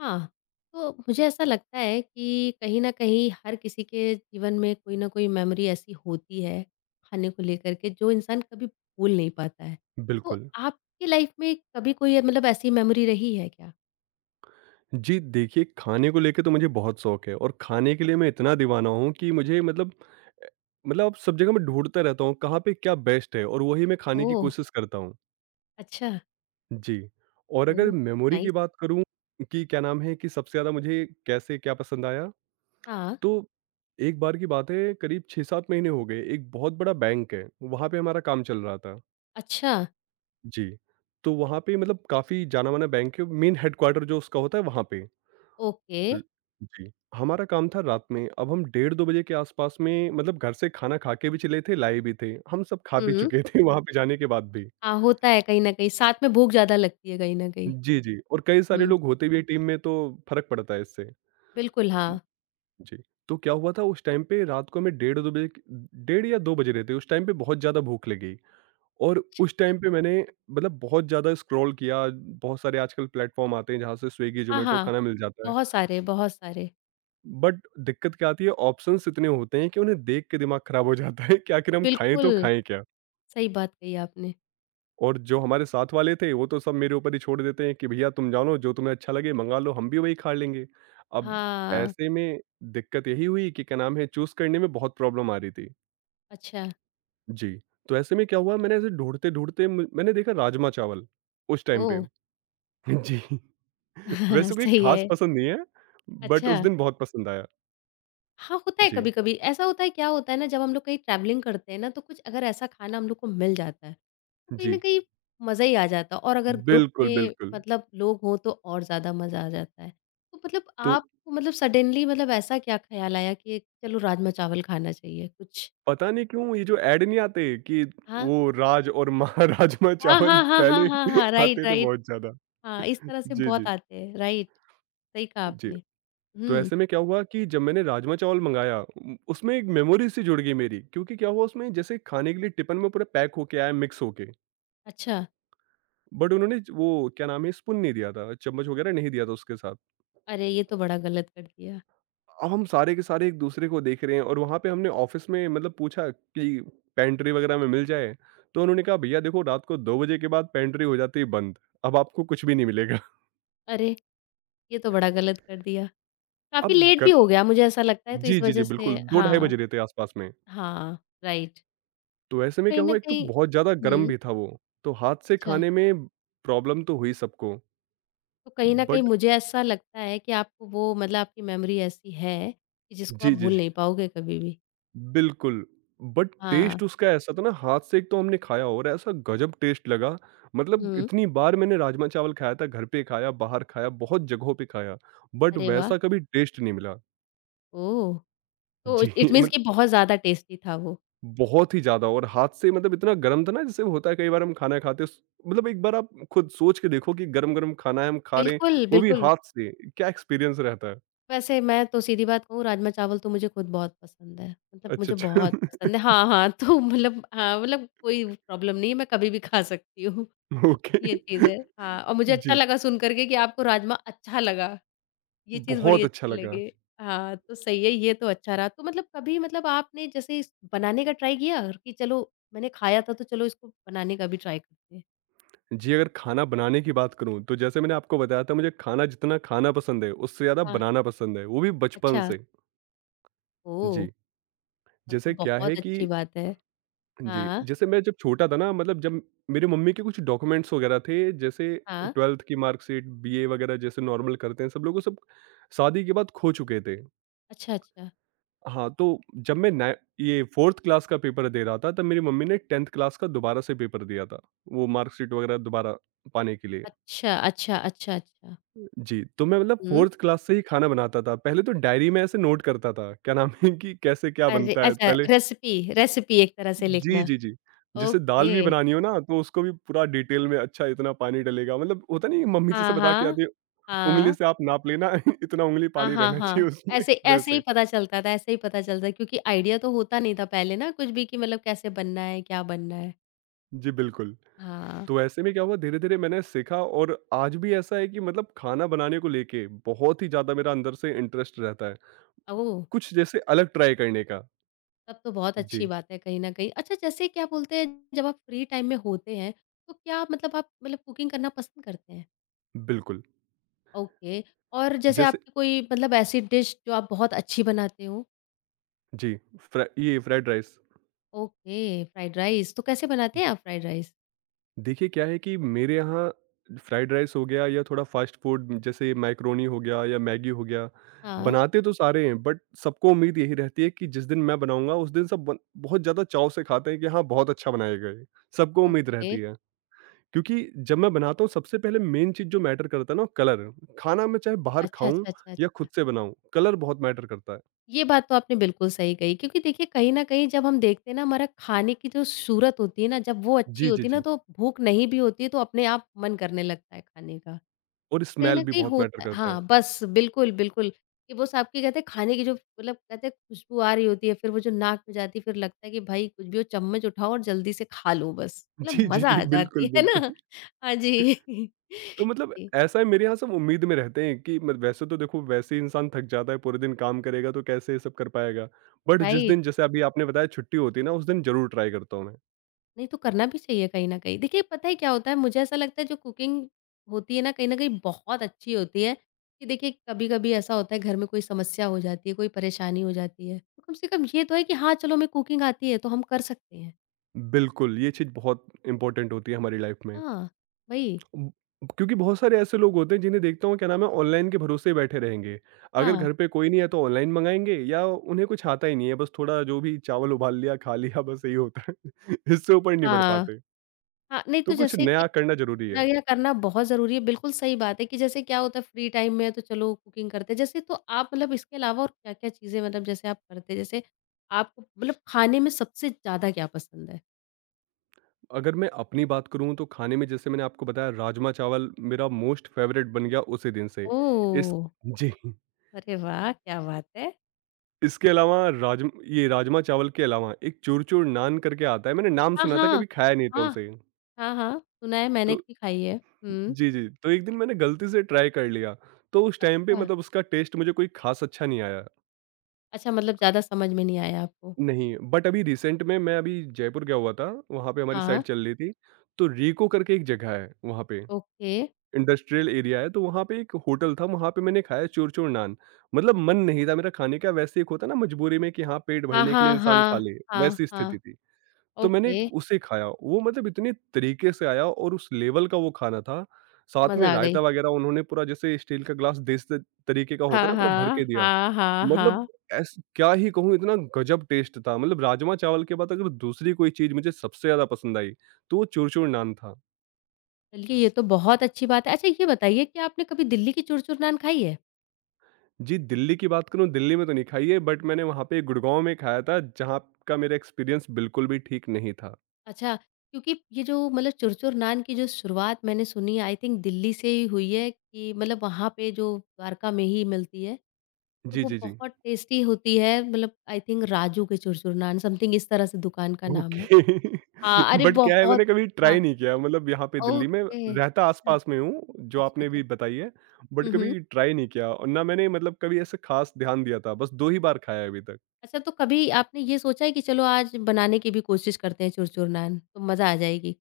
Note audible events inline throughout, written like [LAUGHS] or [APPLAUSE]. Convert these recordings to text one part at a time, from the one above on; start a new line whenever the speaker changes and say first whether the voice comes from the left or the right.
left: हाँ, तो मुझे ऐसा लगता है कि कहीं न कहीं हर किसी के जीवन में कोई न कोई मेमोरी ऐसी होती है, खाने को लेकर के जो इंसान कभी भूल नहीं पाता है। तो
right: बिल्कुल।
left: आपकी लाइफ़ में कभी कोई मतलब ऐसी मेमोरी रही है क्या?
right: जी, देखिए खाने को लेके तो मुझे बहुत शौक है और खाने के लिए मैं इतना दीवाना हूँ कि मुझे मतलब अ, मतलब अब सब जगह मैं ढूँढता रहता हूँ कहाँ पे क्या बेस्ट है और वही मैं खाने की
left: ओह!
right: कोशिश करता हूँ।
left: अच्छा।
right: जी, और अगर
left: ओह!
right: मेमोरी की
left: नाइस।
right: बात करूँ कि क्या नाम है कि सबसे ज़्यादा मुझे कैसे क्या पसंद आया?
left: हाँ,
right: तो एक बार की बात है, करीब 6-7 महीने हो गए, एक बहुत बड़ा बैंक है, वहाँ पे हमारा काम चल रहा था।
left: अच्छा,
right: जी, तो वहाँ पे मतलब काफ़ी जाना-माना बैंक है, मेन हेडक्वार्टर जो उसका होता है वहाँ पे।
left: ओके।
right: हुँ, जी। हमारा काम था रात में, अब हम डेढ़ 2 बजे के आस-पास में मतलब घर से खाना खा के भी चले थे, लाए भी थे। हम सब खा भी
left: हुँ।
right: चुके थे वहाँ पे जाने के बाद भी।
left: हाँ, होता है कहीं न कहीं, साथ में भूख ज़्यादा लगती है कहीं न कहीं।
right: जी, जी। और कई सारे
left: हुँ,
right: लोग होते भी हैं टीम में, तो फ़र्क पड़ता है इससे।
left: बिल्कुल हाँ,
right: जी, तो क्या हुआ था उस टाइम पे रात को हमें डेढ़ या 2 बजे रहे थे, उस टाइम पे बहुत ज़्यादा भूख लगी और
left: अच्छा।
right: उस टाइम पे मैंने मतलब बहुत ज़्यादा स्क्रॉल किया, बहुत सारे आजकल प्लेटफ़ॉर्म आते हैं जहाँ से स्विगी,
left: हाँ,
right: ज़ोमैटो
left: हाँ,
right: खाना मिल जाता है।
left: बहुत सारे, बहुत सारे।
right: बट दिक्कत क्या आती है, ऑप्शंस इतने होते हैं कि उन्हें देख के दिमाग खराब हो जाता है कि आखिर हम खाएं
left: बिल्कुल,
right: तो खाएं क्या।
left: सही बात कही आपने।
right: और जो हमारे साथ वाले थे वो तो सब मेरे ऊपर ही छोड़ देते हैं कि भैया तुम जानो, जो तुम्हें अच्छा लगे मंगा लो, हम भी वही खा लेंगे। अब
left: हाँ।
right: ऐसे में दिक्कत यही हुई कि क्या नाम है, चूज करने में बहुत प्रॉब्लम आ रही थी।
left: अच्छा,
right: जी, तो ऐसे में क्या हुआ, मैंने ऐसे ढूंढते ढूंढते मैंने देखा राजमा चावल उस टाइम
left: ओह!
right: पे। [LAUGHS] जी। वैसे
left: [LAUGHS]
right: कोई
left: सही
right: खास
left: है।
right: पसंद नहीं है, बट
left: अच्छा,
right: उस दिन बहुत पसंद आया।
left: हाँ, होता है
right: जी,
left: कभी-कभी। ऐसा होता है क्या होता है ना जब हम लोग कहीं ट्रैवलिंग करते हैं ना तो कुछ अगर ऐसा खाना हम लोग को मिल जाता है, तो कहीं न
right: जी।
left: कहीं मज़ा ही आ जाता है और अगर ग्रुप
right: बिल्कुल,
left: में
right: बिल्कुल।
left: मतलब लोग हों तो और ज़्यादा मज़ा आ जाता है। तो मतलब
right: तो
left: आपको मतलब सडनली मतलब ऐसा क्या ख़्याल आया कि चलो राजमा-चावल खाना चाहिए कुछ?
right: पता नहीं क्यों ये जो ऐड नहीं आते कि
left: हाँ।
right: वो राज और मां [LAUGHS] राजमा
left: हाँ,
right: चावल
left: हाँ, हाँ, हाँ,
right: पहले
left: हाँ, हाँ।
right: [LAUGHS]
left: राइट,
right: आते थे
left: राइट।
right: बहुत ज़्यादा।
left: हाँ, इस तरह से
right: जी,
left: बहुत
right: जी।
left: आते हैं। राइट, सही कहा
right: जी,
left: आपने।
right: तो
left: हुँ,
right: ऐसे में क्या हुआ कि जब मैंने राजमा चावल मँगाया, उ उसमें एक मेमोरी सी जुड़ गई मेरी, क्योंकि क्या हुआ उसमें जैसे खाने के लिए टिफ़िन में पूरा पैक होके आया मिक्स होके,
left: अच्छा।
right: बट उन्होंने वो क्या नाम है, स्पून नहीं दिया था, चम्मच वगैरह नहीं दिया था उसके साथ।
left: अरे! ये तो बड़ा गलत कर दिया।
right: हम सारे के सारे एक दूसरे को देख रहे हैं, और वहाँ पे हमने ऑफिस में मतलब पूछा कि पेंट्री वगैरह में मिल जाए। तो उन्होंने कहा भैया देखो, रात को 2 बजे के बाद पेंट्री हो जाती है बंद, अब आपको कुछ भी नहीं मिलेगा।
left: अरे! ये तो बड़ा गलत कर दिया।
right: [LAUGHS]
left: काफ़ी
right: अब
left: लेट भी
right: गर
left: हो गया मुझे ऐसा लगता है तो इस
right: जी, जी,
left: वज़ह
right: जी।
left: से
right: बिल्कुल, दो ढाई
left: हाँ,
right: बज रहे थे आसपास में।
left: हाँ, राइट।
right: तो ऐसे में
left: कहीं
right: क्या
left: न
right: हुआ, एक तो
left: कहीं
right: बहुत ज्यादा गर्म
left: हुँ,
right: भी था वो, तो हाथ से
left: अच्छा।
right: खाने में प्रॉब्लम तो हुई सबको।
left: तो कहीं न कहीं
right: बट
left: मुझे ऐसा लगता है कि आपको वो मतलब आपकी मेमोरी ऐसी है कि जिसको आप
right: जी, जी,
left: भूल
right: जी।
left: नहीं पाओगे कभी भी।
right: बिल्कुल, बट
left: हाँ,
right: टेस्ट उसका ऐसा था ना, हाथ से एक तो हमने खाया और ऐसा गजब टेस्ट लगा, मतलब
left: हुँ।
right: इतनी बार मैंने राजमा चावल खाया था, घर पे खाया, बाहर खाया, बहुत जगहों पे खाया, बट
left: अरे वाह!
right: वैसा कभी टेस्ट नहीं मिला।
left: ओह! तो
right: जी,
left: इट
right: [LAUGHS]
left: मीन्स
right: मतलब
left: कि बहुत ज़्यादा टेस्टी था वो।
right: बहुत ही ज़्यादा। और हाथ से मतलब इतना गरम था ना, जैसे होता है कई बार हम खाना खाते हैं स मतलब एक बार आप खुद सोच के देखो कि गरम-गरम खाना है हम खा रहे हैं,
left: बिल्कुल,
right: वो भी
left: बिल्कुल।
right: हाथ से, क्या एक्सपीरियंस रहता है।
left: वैसे मैं तो सीधी बात कहूँ राजमा-चावल तो मुझे खुद बहुत पसंद है। मतलब
right: अच्छा,
left: मुझे बहुत
right: अच्छा।
left: पसंद है हाँ, हाँ, तो मतलब हाँ, मतलब कोई प्रॉब्लम नहीं है, मैं कभी भी खा सकती हूँ।
right: [LAUGHS]
left: [LAUGHS]
right: ओके।
left: ये चीज़ है हाँ, और
right: [LAUGHS]
left: मुझे अच्छा
right: जी,
left: लगा सुन कर के कि आपको राजमा अच्छा लगा, ये चीज़ बड़ी
right: बहुत अच्छा
left: अच्छी
right: लगा।
left: लगी। हाँ, तो सही है, ये तो अच्छा रहा। तो मतलब कभी मतलब आपने जैसे इस बनाने का ट्राई किया कि चलो मैंने खाया था तो चलो इसको बनाने का भी ट्राई करते हैं?
right: जी, अगर खाना बनाने की बात करूँ, तो जैसे मैंने आपको बताया था, मुझे खाना जितना खाना पसंद है, उससे ज़्यादा
left: हाँ,
right: बनाना पसंद है, वो भी बचपन
left: अच्छा।
right: से।
left: ओह!
right: जी,
left: तब तो
right: जैसे क्या है
left: बहुत
right: कि
left: अच्छी बात है।
right: जी,
left: हाँ,
right: जैसे मैं जब छोटा था ना, मतलब जब मेरी मम्मी के कुछ डॉक्यूमेंट्स वगैरह थे, जैसे
left: हाँ।
right: 12th की मार्कशीट, बीए वगैरह जैसे नॉर्मल करते हैं सब लोग, वो सब शादी के बाद खो चुके थे।
left: अच्छा, अच्छा।
right: हाँ, तो जब मैं नाइ ये 4th क्लास का पेपर दे रहा था, तब मेरी मम्मी ने 10th क्लास का दोबारा से पेपर दिया था, वो मार्कशीट वगैरह दोबारा पाने के लिए।
left: अच्छा, अच्छा, अच्छा, अच्छा।
right: जी, तो मैं मतलब
left: हुँ।
right: 4th क्लास से ही खाना बनाता था। पहले तो डायरी में ऐसे नोट करता था, क्या नाम है कि कैसे क्या
left: अरे
right: बनता है
left: अच्छा
right: पहले।
left: रेसिपी रेसिपी एक तरह से
right: जी,
left: लिखना।
right: जी, जी। जैसे दाल
left: ओके।
right: भी बनानी हो ना, तो उसको भी पूरा डिटेल में, अच्छा इतना पानी डलेगा, मतलब होता नहीं है मम्मी जैसे
left: हाँ,
right: बता के
left: हाँ।
right: आती है, उंगली
left: हाँ।
right: से आप नाप लेना [LAUGHS] इतना उंगली
left: हाँ,
right: पानी
left: हाँ,
right: रहना
left: हाँ।
right: चाहिए उसमें,
left: ऐसे ऐसे ही
right: वैसे।
left: पता चलता था क्योंकि आइडिया तो होता नहीं था पहले ना कुछ भी कि मतलब कैसे बनना है, क्या बनना है।
right: जी, बिल्कुल।
left: हाँ।
right: तो ऐसे में क्या हुआ, धीरे-धीरे मैंने सीखा और आज भी ऐसा है कि मतलब खाना बनाने को लेके बहुत ही ज़्यादा मेरा अंदर से इंटरेस्ट रहता है,
left: ओह!
right: कुछ जैसे अलग ट्राई करने का।
left: तब तो बहुत अच्छी
right: जी,
left: बात है कहीं न कहीं। अच्छा जैसे क्या बोलते हैं जब आप फ्री टाइम में होते हैं, तो क्या मतलब आप मतलब कुकिंग करना पसंद करते हैं?
right: बिल्कुल।
left: ओके। और जैसे
right: जैसे
left: आपकी कोई मतलब ऐसी डिश जो आप बहुत अच्छी बनाते हो?
right: जी, फ्रा ये fried rice.
left: Okay, fried rice. तो कैसे बनाते हैं आप फ्राइड राइस?
right: देखिए क्या है कि मेरे यहाँ फ्राइड राइस हो गया या थोड़ा फ़ास्ट फ़ूड जैसे मैकरोनी हो गया या मैगी हो गया,
left: हाँ,
right: बनाते तो सारे हैं, बट सबको उम्मीद यही रहती है कि जिस दिन मैं बनाऊँगा उस दिन सब बन बहुत ज़्यादा चाव से खाते हैं कि हाँ, बहुत अच्छा बनाएगा ये। सबको उम्मीद
left: ओके।
right: रहती है। क्योंकि जब मैं बनाता हूँ, सबसे पहले मेन चीज़ जो मैटर करता है ना, वो कलर। खाना मैं चाहे बाहर
left: अच्छा,
right: खाऊँ
left: अच्छा, अच्छा,
right: या
left: अच्छा।
right: खुद से बनाऊँ, कलर बहुत मैटर करता है।
left: ये बात तो आपने बिल्कुल सही कही क्योंकि देखिए कहीं न कहीं जब हम देखते हैं ना हमारा खाने की जो सूरत होती है ना, जब वो अच्छी
right: जी, जी,
left: होती है ना
right: जी।
left: तो भूख नहीं भी होती है तो अपने आप मन करने लगता है खाने का।
right: और
left: कहीं
right: स्मेल
left: न
right: भी
left: कहीं
right: बहुत मैटर
left: होता है
right: करता है।
left: हाँ, बस बिल्कुल, बिल्कुल, कि वो साहब की कहते हैं खाने की जो मतलब कहते हैं खुशबू आ रही होती है, फिर वो जो नाक में जाती है, फिर लगता है कि भाई कुछ भी हो चम्मच उठाओ और जल्दी से खा लो बस,
right: [LAUGHS] जी,
left: मतलब
right: जी,
left: मज़ा
right: जी।
left: आ
right: बिल्कुल,
left: जाती है
right: बिल्कुल।
left: ना? हाँ जी।
right: तो
left: [LAUGHS]
right: मतलब
left: जी,
right: ऐसा है, मेरे यहाँ सब उम्मीद में रहते हैं कि मत वैसे तो देखो वैसे ही इंसान थक जाता है, पूरे दिन काम करेगा तो कैसे ये सब कर पाएगा, बट जिस
left: राइट।
right: दिन जैसे अभी आपने बताया छुट्टी होती है ना, उस दिन जरूर ट्राई करता हूँ मैं।
left: नहीं तो करना भी चाहिए कहीं न कहीं। देखिए पता है क्या होता है, मुझे ऐसा लगता है जो कुकिंग होती है ना, कहीं न कहीं बहुत अच्छी होती है, कि देखिए कभी-कभी ऐसा होता है घर में कोई समस्या हो जाती है, कोई परेशानी हो जाती है, तो कम से कम ये तो है कि हाँ, चलो हमें कुकिंग आती है तो हम कर सकते हैं।
right: बिल्कुल, ये चीज़ बहुत इंपॉर्टेंट होती है हमारी लाइफ में,
left: हाँ, वही।
right: ब- क्योंकि बहुत सारे ऐसे लोग होते हैं जिन्हें देखता हूँ, क्या नाम है, ऑनलाइन के भरोसे ही बैठे रहेंगे, अगर
left: हाँ,
right: घर पे कोई नहीं है तो ऑनलाइन मंगाएंगे, या उन्हें कुछ आता ही नहीं है, बस थोड़ा जो भी चावल उबाल लिया खा लिया, बस यही होता है [LAUGHS] इससे ऊपर नहीं बढ़
left: हाँ,
right: पाते।
left: हाँ, नहीं
right: तो
left: तो
right: कुछ
left: जैसे कि
right: नया करना जरूरी
left: इतना
right: है।
left: यह करना बहुत ज़रूरी है, बिल्कुल सही बात है कि जैसे क्या होता है फ्री टाइम में है तो चलो कुकिंग करते हैं। जैसे तो आप मतलब इसके अलावा और क्या-क्या चीज़ें मतलब जैसे आप करते हैं? जैसे आपको मतलब खाने में सबसे ज़्यादा क्या पसंद है?
right: अगर मैं अपनी बात करूँ तो खाने में जैसे मैंने आपको बताया, राजमा-चावल मेरा मोस्ट फेवरेट बन गया उसी दिन से। इस
left: ओह!
right: जी,
left: अरे वाह! क्या बात है।
right: इसके अलावा राज ये राजमा-चावल के अलावा एक चूर-चूर नान करके आता है, मैंने नाम
left: हाँ,
right: सुना था,
left: हाँ।
right: कभी खाया नहीं था
left: हाँ,
right: उसे।
left: हाँ, हाँ, सुना है मैंने
right: तो
left: भी खाई है। हुँ,
right: जी, जी, तो एक दिन मैंने गलती से ट्राई कर लिया, तो उस टाइम पे
left: अच्छा,
right: मतलब उसका टेस्ट मुझे कोई ख़ास अच्छा नहीं आया।
left: अच्छा मतलब ज़्यादा समझ में नहीं आया आपको।
right: नहीं, बट अभी रिसेंट में मैं अभी जयपुर गया हुआ था, वहाँ पे हमारी
left: हाँ,
right: साइड चल रही थी, तो रीको करके एक जगह है वहाँ पे।
left: ओके।
right: इंडस्ट्रियल एरिया है, तो वहाँ पे एक होटल था, वहाँ पे मैंने खाया चूर-चूर नान। मतलब मन नहीं था मेरा खाने का, वैसे एक होता है ना मजबूरी में कि हाँ, पेट
left: हाँ,
right: भरने के लिए
left: हाँ,
right: इंसान खा
left: हाँ,
right: ले,
left: हाँ,
right: वैसी
left: हाँ,
right: स्थिति थी। तो मैंने
left: ओके।
right: उसे खाया, वो मतलब इतने तरीके से आया और उस लेवल का वो खाना था, साथ में
left: मज़ा आ गई।
right: रायता वगैरह उन्होंने पूरा जैसे स्टील का ग्लास देस त तरीके का होता है
left: हाँ,
right: ना, पूरा भर
left: हाँ।
right: के दिया।
left: हाँ, हाँ,
right: मतलब
left: हाँ।
right: ऐस क्या ही कहूँ, इतना गजब टेस्ट था, मतलब राजमा चावल के बाद अगर दूसरी कोई चीज़ मुझे सबसे ज़्यादा पसंद आई, तो वो चूर-चूर नान था।
left: चलिए ये तो बहुत अच्छी बात है। अच्छा ये बताइए कि आपने कभी दिल्ली की चुर-चुर नान खाई है?
right: जी, दिल्ली की बात करूँ, दिल्ली में तो नहीं खाई है, बट मैंने वहाँ पे गुड़गाँव में खाया था, जहाँ का मेरा एक्सपीरियंस बिल्कुल भी ठीक नहीं था।
left: अच्छा, क्योंकि ये जो मतलब चुर-चुर नान की जो शुरुआत मैंने सुनी आई थिंक दिल्ली से ही हुई है कि मतलब वहाँ पे जो द्वारका में ही मिलती है, तो
right: जी,
left: वो
right: जी, जी।
left: बहुत टेस्टी होती है मतलब आई थिंक राजू के चुर-चुर नान समथिंग इस तरह से दुकान का नाम
right: ओके।
left: है। हाँ,
right: [LAUGHS]
left: अरे
right: बट क्या है,
left: बहुत
right: मैंने कभी
left: हाँ,
right: ट्राई नहीं किया, मतलब यहाँ पे दिल्ली में
left: ओके।
right: रहता
left: अच्छा,
right: आस-पास में हूँ, जो
left: अच्छा,
right: आपने
left: अच्छा।
right: अभी बताई है, बट
left: हुँ, हुँ।
right: कभी ट्राई नहीं किया और ना मैंने मतलब कभी ऐसे ख़ास ध्यान दिया था, बस 2 ही बार खाया है अभी तक।
left: अच्छा, तो कभी आपने ये सोचा है कि चलो आज बनाने की भी कोशिश करते हैं चुरचुर नान, तो मज़ा आ जाएगी?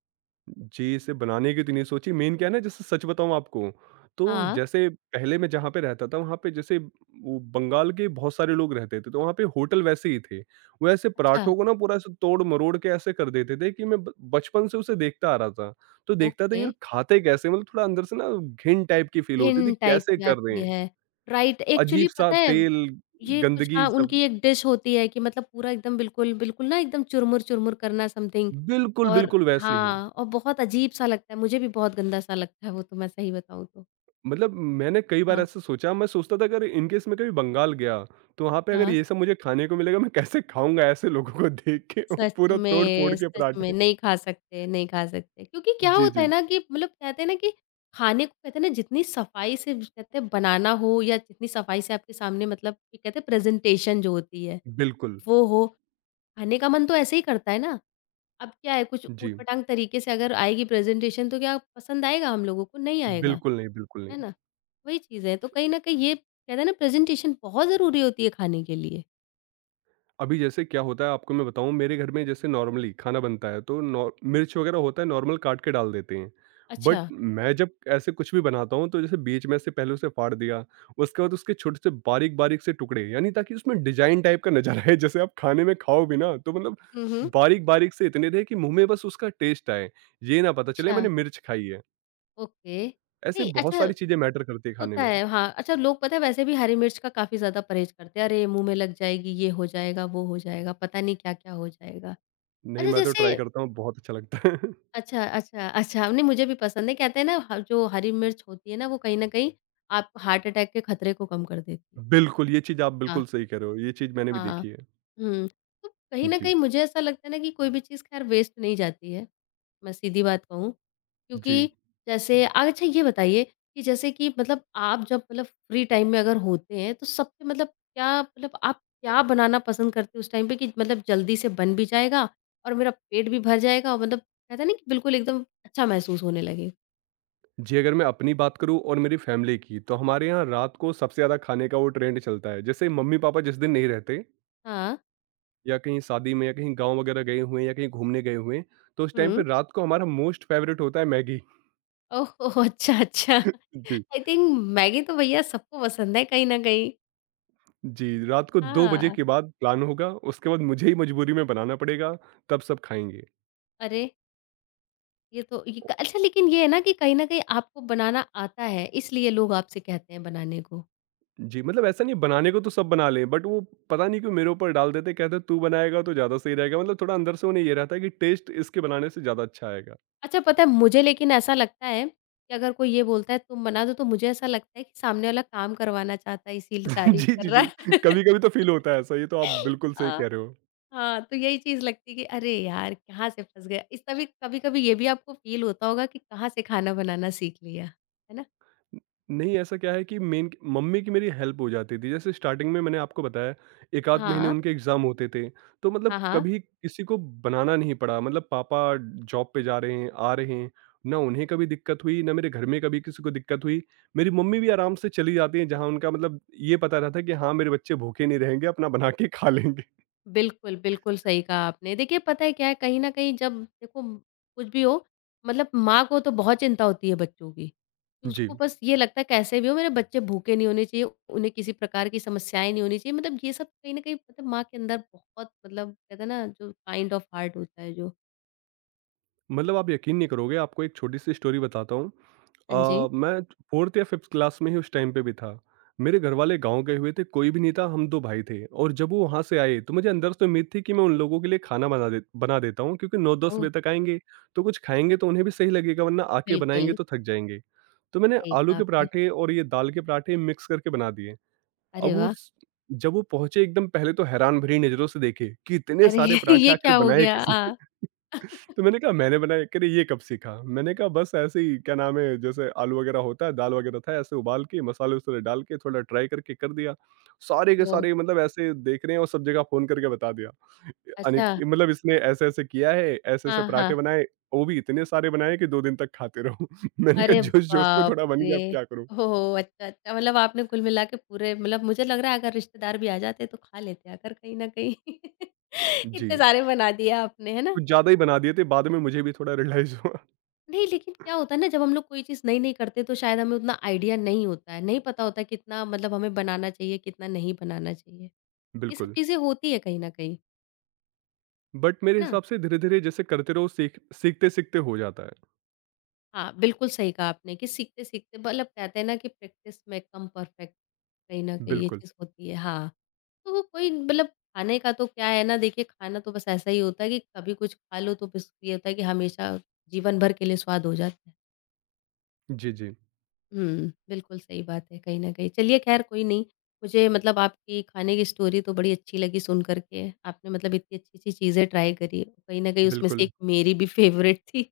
right: जी, इसे बनाने की तो नहीं सोची, मेन क्या है ना, जैसे सच बताऊँ आपको, तो
left: हाँ,
right: जैसे पहले मैं जहाँ पे रहता था वहाँ पे जैसे वो बंगाल के बहुत सारे लोग रहते थे, तो वहाँ पे होटल वैसे ही थे। वो ऐसे
left: अच्छा,
right: पराठों को ना पूरा ऐसे तोड़-मरोड़ के ऐसे कर देते थे कि मैं ब बचपन से उसे देखता आ रहा था। तो देखता था
left: ओके,
right: यार खाते कैसे? मतलब थोड़ा अंदर से ना घिन टाइप की फील होती थी,
left: हिंड टाइप
right: कैसे
left: की
right: कर रहे
left: आती
right: हैं?
left: है, राइट एक्चुअली
right: अजीब-सा
left: पता है,
right: तेल,
left: ये कुछ
right: गंदगी
left: हाँ,
right: सब
left: उनकी एक डिश होती है कि मतलब पूरा एकदम बिल्कुल, बिल्कुल ना एकदम चुरमुर-चुरमुर करना समथिंग
right: बिल्कुल,
left: और
right: बिल्कुल वैसे ही।
left: हाँ, और बहुत अजीब-सा लगता है, मुझे भी बहुत गंदा-सा लगता है वो तो मैं सही बताऊँ तो।
right: मतलब मैंने कई बार
left: हाँ,
right: ऐसा सोचा, मैं सोचता था अगर इन केस मैं कभी बंगाल गया तो वहाँ पे अगर
left: हाँ।
right: ये सब मुझे खाने को मिलेगा, मैं कैसे खाऊंगा ऐसे लोगों को देख के [LAUGHS] पूरा तोड़ फोड़ के
left: सच में
right: पराठे।
left: नहीं खा सकते, नहीं खा सकते। क्योंकि क्या
right: जी
left: होता है
right: जी,
left: ना कि मतलब कहते हैं ना कि खाने को कहते हैं ना जितनी सफाई से कहते हैं बनाना हो या जितनी सफाई से आपके सामने मतलब कि कहते हैं प्रेज़ेंटेशन जो होती है,
right: बिल्कुल।
left: वो हो, खाने का मन तो ऐसे ही करता है ना। अब क्या है कुछ
right: जी,
left: ऊट-पटांग तरीके से अगर आएगी प्रेज़ेंटेशन तो क्या पसंद आएगा हम लोगों को? नहीं आएगा,
right: बिल्कुल नहीं, बिल्कुल नहीं।
left: है ना? वही चीज़ है, तो कहीं न कहीं ये कहते हैं ना प्रेज़ेंटेशन बहुत ज़रूरी होती है खाने के लिए।
right: अभी जैसे क्या होता है, आपको मैं बताऊँ। मेरे घर में जैसे नॉर्मली खाना बनता है तो नॉर मिर्च वगैरह होता है, नॉर्मल काट के डाल देते हैं। बट
left: अच्छा।
right: मैं जब ऐसे कुछ भी बनाता हूँ तो जैसे बीच में से पहले उसे फाड़ दिया, उसके बाद उसके छोटे से बारीक-बारीक से टुकड़े, यानी ताकि उसमें डिज़ाइन टाइप का नज़र आए, जैसे आप खाने में खाओ भी ना तो मतलब
left: हुँ, हुँ।
right: बारीक-बारीक से इतने रहे कि मुँह में बस उसका टेस्ट आए, ये ना पता चले
left: अच्छा,
right: मैंने मिर्च खाई है।
left: ओके।
right: ऐसे
left: नहीं
right: बहुत
left: अच्छा
right: सारी चीज़ें मैटर करती है खाने
left: होता
right: में।
left: है, हाँ। अच्छा लोग पता है वैसे भी हरी मिर्च का काफ़ी ज़्यादा परहेज़ करते हैं। अरे मुँह में लग जाएगी, ये हो जाएगा, वो हो जाएगा, पता नहीं क्या-क्या हो जाएगा।
right: नहीं,
left: अच्छा
right: मैं तो
left: जैसे
right: ट्राई करता हूँ, बहुत अच्छा लगता है। [LAUGHS]
left: अच्छा, अच्छा, अच्छा नहीं मुझे भी पसंद है। कहते हैं ना ह जो हरी मिर्च होती है ना वो कहीं न कहीं आप हार्ट अटैक के खतरे को कम कर देती है।
right: बिल्कुल, ये चीज़ आप
left: हाँ,
right: बिल्कुल सही कह रहे हो, ये चीज़ मैंने भी
left: हाँ।
right: देखी है।
left: हुँ, तो कहीं न
right: जी,
left: कहीं मुझे ऐसा लगता है ना कि कोई भी चीज़ ख़ैर वेस्ट नहीं जाती है। मैं सीधी बात कहूँ,
right: जी।
left: क्योंकि जैसे अच्छा ये बताइए कि जैसे कि मतलब आप जब मतलब फ्री टाइम में अगर होते हैं, तो सबसे मतलब क्या मतलब आप क्या बनाना पसंद करते हो उस टाइम पे कि मतलब जल्दी से बन भी जाएगा और मेरा पेट भी भर जाएगा और मतलब कहते हैं ना कि बिल्कुल एकदम अच्छा महसूस होने लगे?
right: जी, अगर मैं अपनी बात करूँ और मेरी फैमिली की, तो हमारे यहाँ रात को सबसे ज़्यादा खाने का वो ट्रेंड चलता है। जैसे मम्मी-पापा जिस दिन नहीं रहते
left: हाँ।
right: या कहीं शादी में या कहीं गाँव वगैरह गए हुए हैं या कहीं घूमने गए हुए हैं, तो उस टाइम पे
left: हुँ।
right: रात को हमारा मोस्ट फ़ेवरेट होता है मैगी।
left: ओह हो, अच्छा, अच्छा।
right: [LAUGHS] जी।
left: आई थिंक मैगी तो भैया सबको पसंद है कहीं न कहीं।
right: जी, रात को 2 बजे
left: हाँ।
right: के बाद प्लान होगा, उसके बाद मुझे ही मजबूरी में बनाना पड़ेगा, तब सब खाएँगे।
left: अरे! ये तो ये
right: ओ
left: क अच्छा लेकिन ये है ना कि कहीं न कहीं आपको बनाना आता है, इसलिए लोग आपसे कहते हैं बनाने को।
right: जी, मतलब ऐसा नहीं, बनाने को तो सब बना लें, बट वो पता नहीं क्यों मेरे ऊपर डाल देते हैं, कहते हैं, "तू बनाएगा तो ज़्यादा सही रहेगा।" मतलब थोड़ा अंदर से उन्हें ये रहता है कि टेस्ट इसके बनाने से ज़्यादा अच्छा आएगा।
left: अच्छा पता है मुझे लेकिन ऐसा लगता है कि अगर कोई ये बोलता है तुम बना दो तो मुझे ऐसा लगता है कि सामने वाला काम करवाना चाहता है इसीलिए
right: [LAUGHS]
left: तारीफ़
right: जी,
left: कर
right: जी,
left: रहा
right: जी।
left: है।
right: कभी-कभी तो फ़ील होता है ऐसा, ये तो आप
left: [LAUGHS]
right: बिल्कुल सही
left: अ,
right: कह रहे हो।
left: हाँ, तो यही चीज़ लगती है कि अरे यार! कहाँ से फँस गए। इस तभी कभी-कभी ये भी आपको फ़ील होता होगा कि कहाँ से खाना बनाना सीख लिया, है ना?
right: न नहीं, ऐसा क्या है कि मेन मम्मी की मेरी हेल्प हो जाती थी। जैसे स्टार्टिंग में मैंने आपको बताया, 1 आध महीने
left: हाँ।
right: उनके एग्ज़ाम होते थे, तो मतलब
left: हाँ, हाँ।
right: कभी किसी को बनाना नहीं पड़ा। मतलब पापा जॉब पे जा रहे हैं, आ रहे हैं, ना उन्हें कभी दिक्कत हुई, ना मेरे घर में कभी किसी को दिक्कत हुई। मेरी मम्मी भी आराम से चली जाती हैं, जहाँ उनका मतलब ये पता रहता है कि हाँ, मेरे बच्चे भूखे नहीं रहेंगे, अपना बना के खा लेंगे। [LAUGHS]
left: बिल्कुल, बिल्कुल सही कहा आपने। देखिए पता है क्या है, कहीं न कहीं जब देखो कुछ भी हो मतलब माँ को तो बहुत चिंता होती है बच्चों की।
right: जी।
left: उसको बस ये लगता है कैसे भी हो मेरे बच्चे भूखे नहीं होने चाहिए, उन्हें किसी प्रकार की समस्याएँ नहीं होनी चाहिए। मतलब ये सब कहीं न कहीं मतलब माँ के अंदर बहुत मतलब कहते हैं ना जो काइंड ऑफ हार्ट होता है जो
right: मतलब आप यकीन नहीं करोगे, आपको एक छोटी-सी स्टोरी बताता हूँ।
left: हाँ जी।
right: मैं 4th या 5th क्लास में ही उस टाइम पे भी था। मेरे घरवाले गाँव गए हुए थे, कोई भी नहीं था, हम 2 भाई थे, और जब वो वहाँ से आए, तो मुझे अंदर से उम्मीद थी कि मैं उन लोगों के लिए खाना बना देता हूँ, क्योंकि 9-10
left: ओह!
right: बजे तक आएँगे, तो कुछ खाएँगे तो उन्हें भी सही लगेगा, वरना आके बनाएँगे
left: बिल्कुल,
right: तो थक जाएँगे। तो मैंने
left: सही
right: आलू
left: कहा
right: के
left: आपने।
right: पराठे और ये दाल के पराठे मिक्स करके बना दिए।
left: अरे
right: अब
left: वाह!
right: उस जब वो पहुँचे एकदम पहले तो हैरान भरी नज़रों से देखे कि इतने
left: अरे
right: सारे
left: [LAUGHS]
right: पराठे
left: ये क्या
right: आखिर
left: हो
right: बनाए
left: गया?
right: किसने? तो मैंने कहा मैंने बनाया, कह रहे ये कब सीखा? मैंने कहा बस ऐसे ही क्या नाम है, जैसे आलू वगैरह होता है, दाल वगैरह था, ऐसे उबाल के मसाले वसाले डाल के थोड़ा ट्राई करके कर दिया। सारे के
left: वो
right: सारे मतलब ऐसे देख रहे हैं, और सब जगह फ़ोन करके बता दिया। अनिक
left: अच्छा।
right: मतलब इसने ऐसे-ऐसे किया है, ऐसे-ऐसे
left: हाँ,
right: पराठे
left: हाँ।
right: बनाए, वो भी इतने सारे बनाए कि 2 दिन तक खाते रहो। [LAUGHS] मैंने कहा
left: अरे
right: जोश-जोश में
left: बाप
right: थोड़ा बन गया, अब
left: रे!
right: क्या करूँ?
left: हो, अच्छा, अच्छा मतलब आपने कुल मिला के पूरे मतलब मुझे लग रहा है अगर रिश्तेदार भी आ जाते तो खा लेते अगर कहीं न कहीं। [LAUGHS]
right: जी,
left: इतने सारे बना दिए आपने, है ना?
right: कुछ ज़्यादा ही बना दिए थे, बाद में मुझे भी थोड़ा रियलाइज़ हुआ।
left: नहीं लेकिन क्या होता है ना जब हम लोग कोई चीज़ नई-नई करते तो शायद हमें उतना आइडिया नहीं होता है, नहीं पता होता कितना मतलब हमें बनाना चाहिए, कितना नहीं बनाना चाहिए। ये सब
right: बिल्कुल,
left: चीज़ें होती है कहीं न कहीं,
right: बट मेरे
left: है ना?
right: हिसाब से धीरे-धीरे जैसे करते रहो, सीखते-सीखते हो जाता है।
left: हाँ, बिल्कुल सही कहा आपने कि सीखते-सीखते मतलब कहते हैं ना कि प्रैक्टिस मेक कम परफेक्ट, कहीं न कहीं ये
right: बिल्कुल।
left: चीज़ होती है। हाँ। तो कोई मतलब खाने का तो क्या है ना देखिए खाना तो बस ऐसा ही होता है कि कभी कुछ खा लो तो बस ये होता है कि हमेशा जीवन भर के लिए स्वाद हो जाता है।
right: जी, जी।
left: हुँ, बिल्कुल सही बात है कहीं न कहीं। चलिए ख़ैर कोई नहीं, मुझे मतलब आपकी खाने की स्टोरी तो बड़ी अच्छी लगी सुन कर के। आपने मतलब इतनी अच्छी-अच्छी चीज़ें ट्राई करी, कहीं न कहीं उसमें से
right: बिल्कुल,
left: एक मेरी भी फ़ेवरेट थी।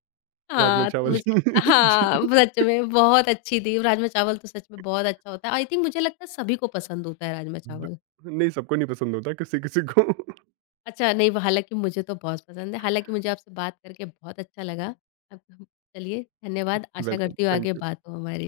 right: राजमा
left: हाँ, तो
right: चावल। [LAUGHS]
left: मुझे
right: जी।
left: हाँ, सच में बहुत अच्छी थी। राजमा चावल तो सच में बहुत अच्छा होता है। आई थिंक मुझे लगता है सभी को पसंद होता है राजमा
right: ब
left: चावल।
right: नहीं, सबको नहीं पसंद होता, किसी-किसी को। [LAUGHS]
left: अच्छा, नहीं वो हालाँकि मुझे तो बहुत पसंद है। हालाँकि मुझे आपसे बात करके बहुत अच्छा लगा। अब हम चलिए धन्यवाद, आशा
right: वेलकम,
left: करती हूँ आगे
right: थैंक यू।
left: बात हो हमारी।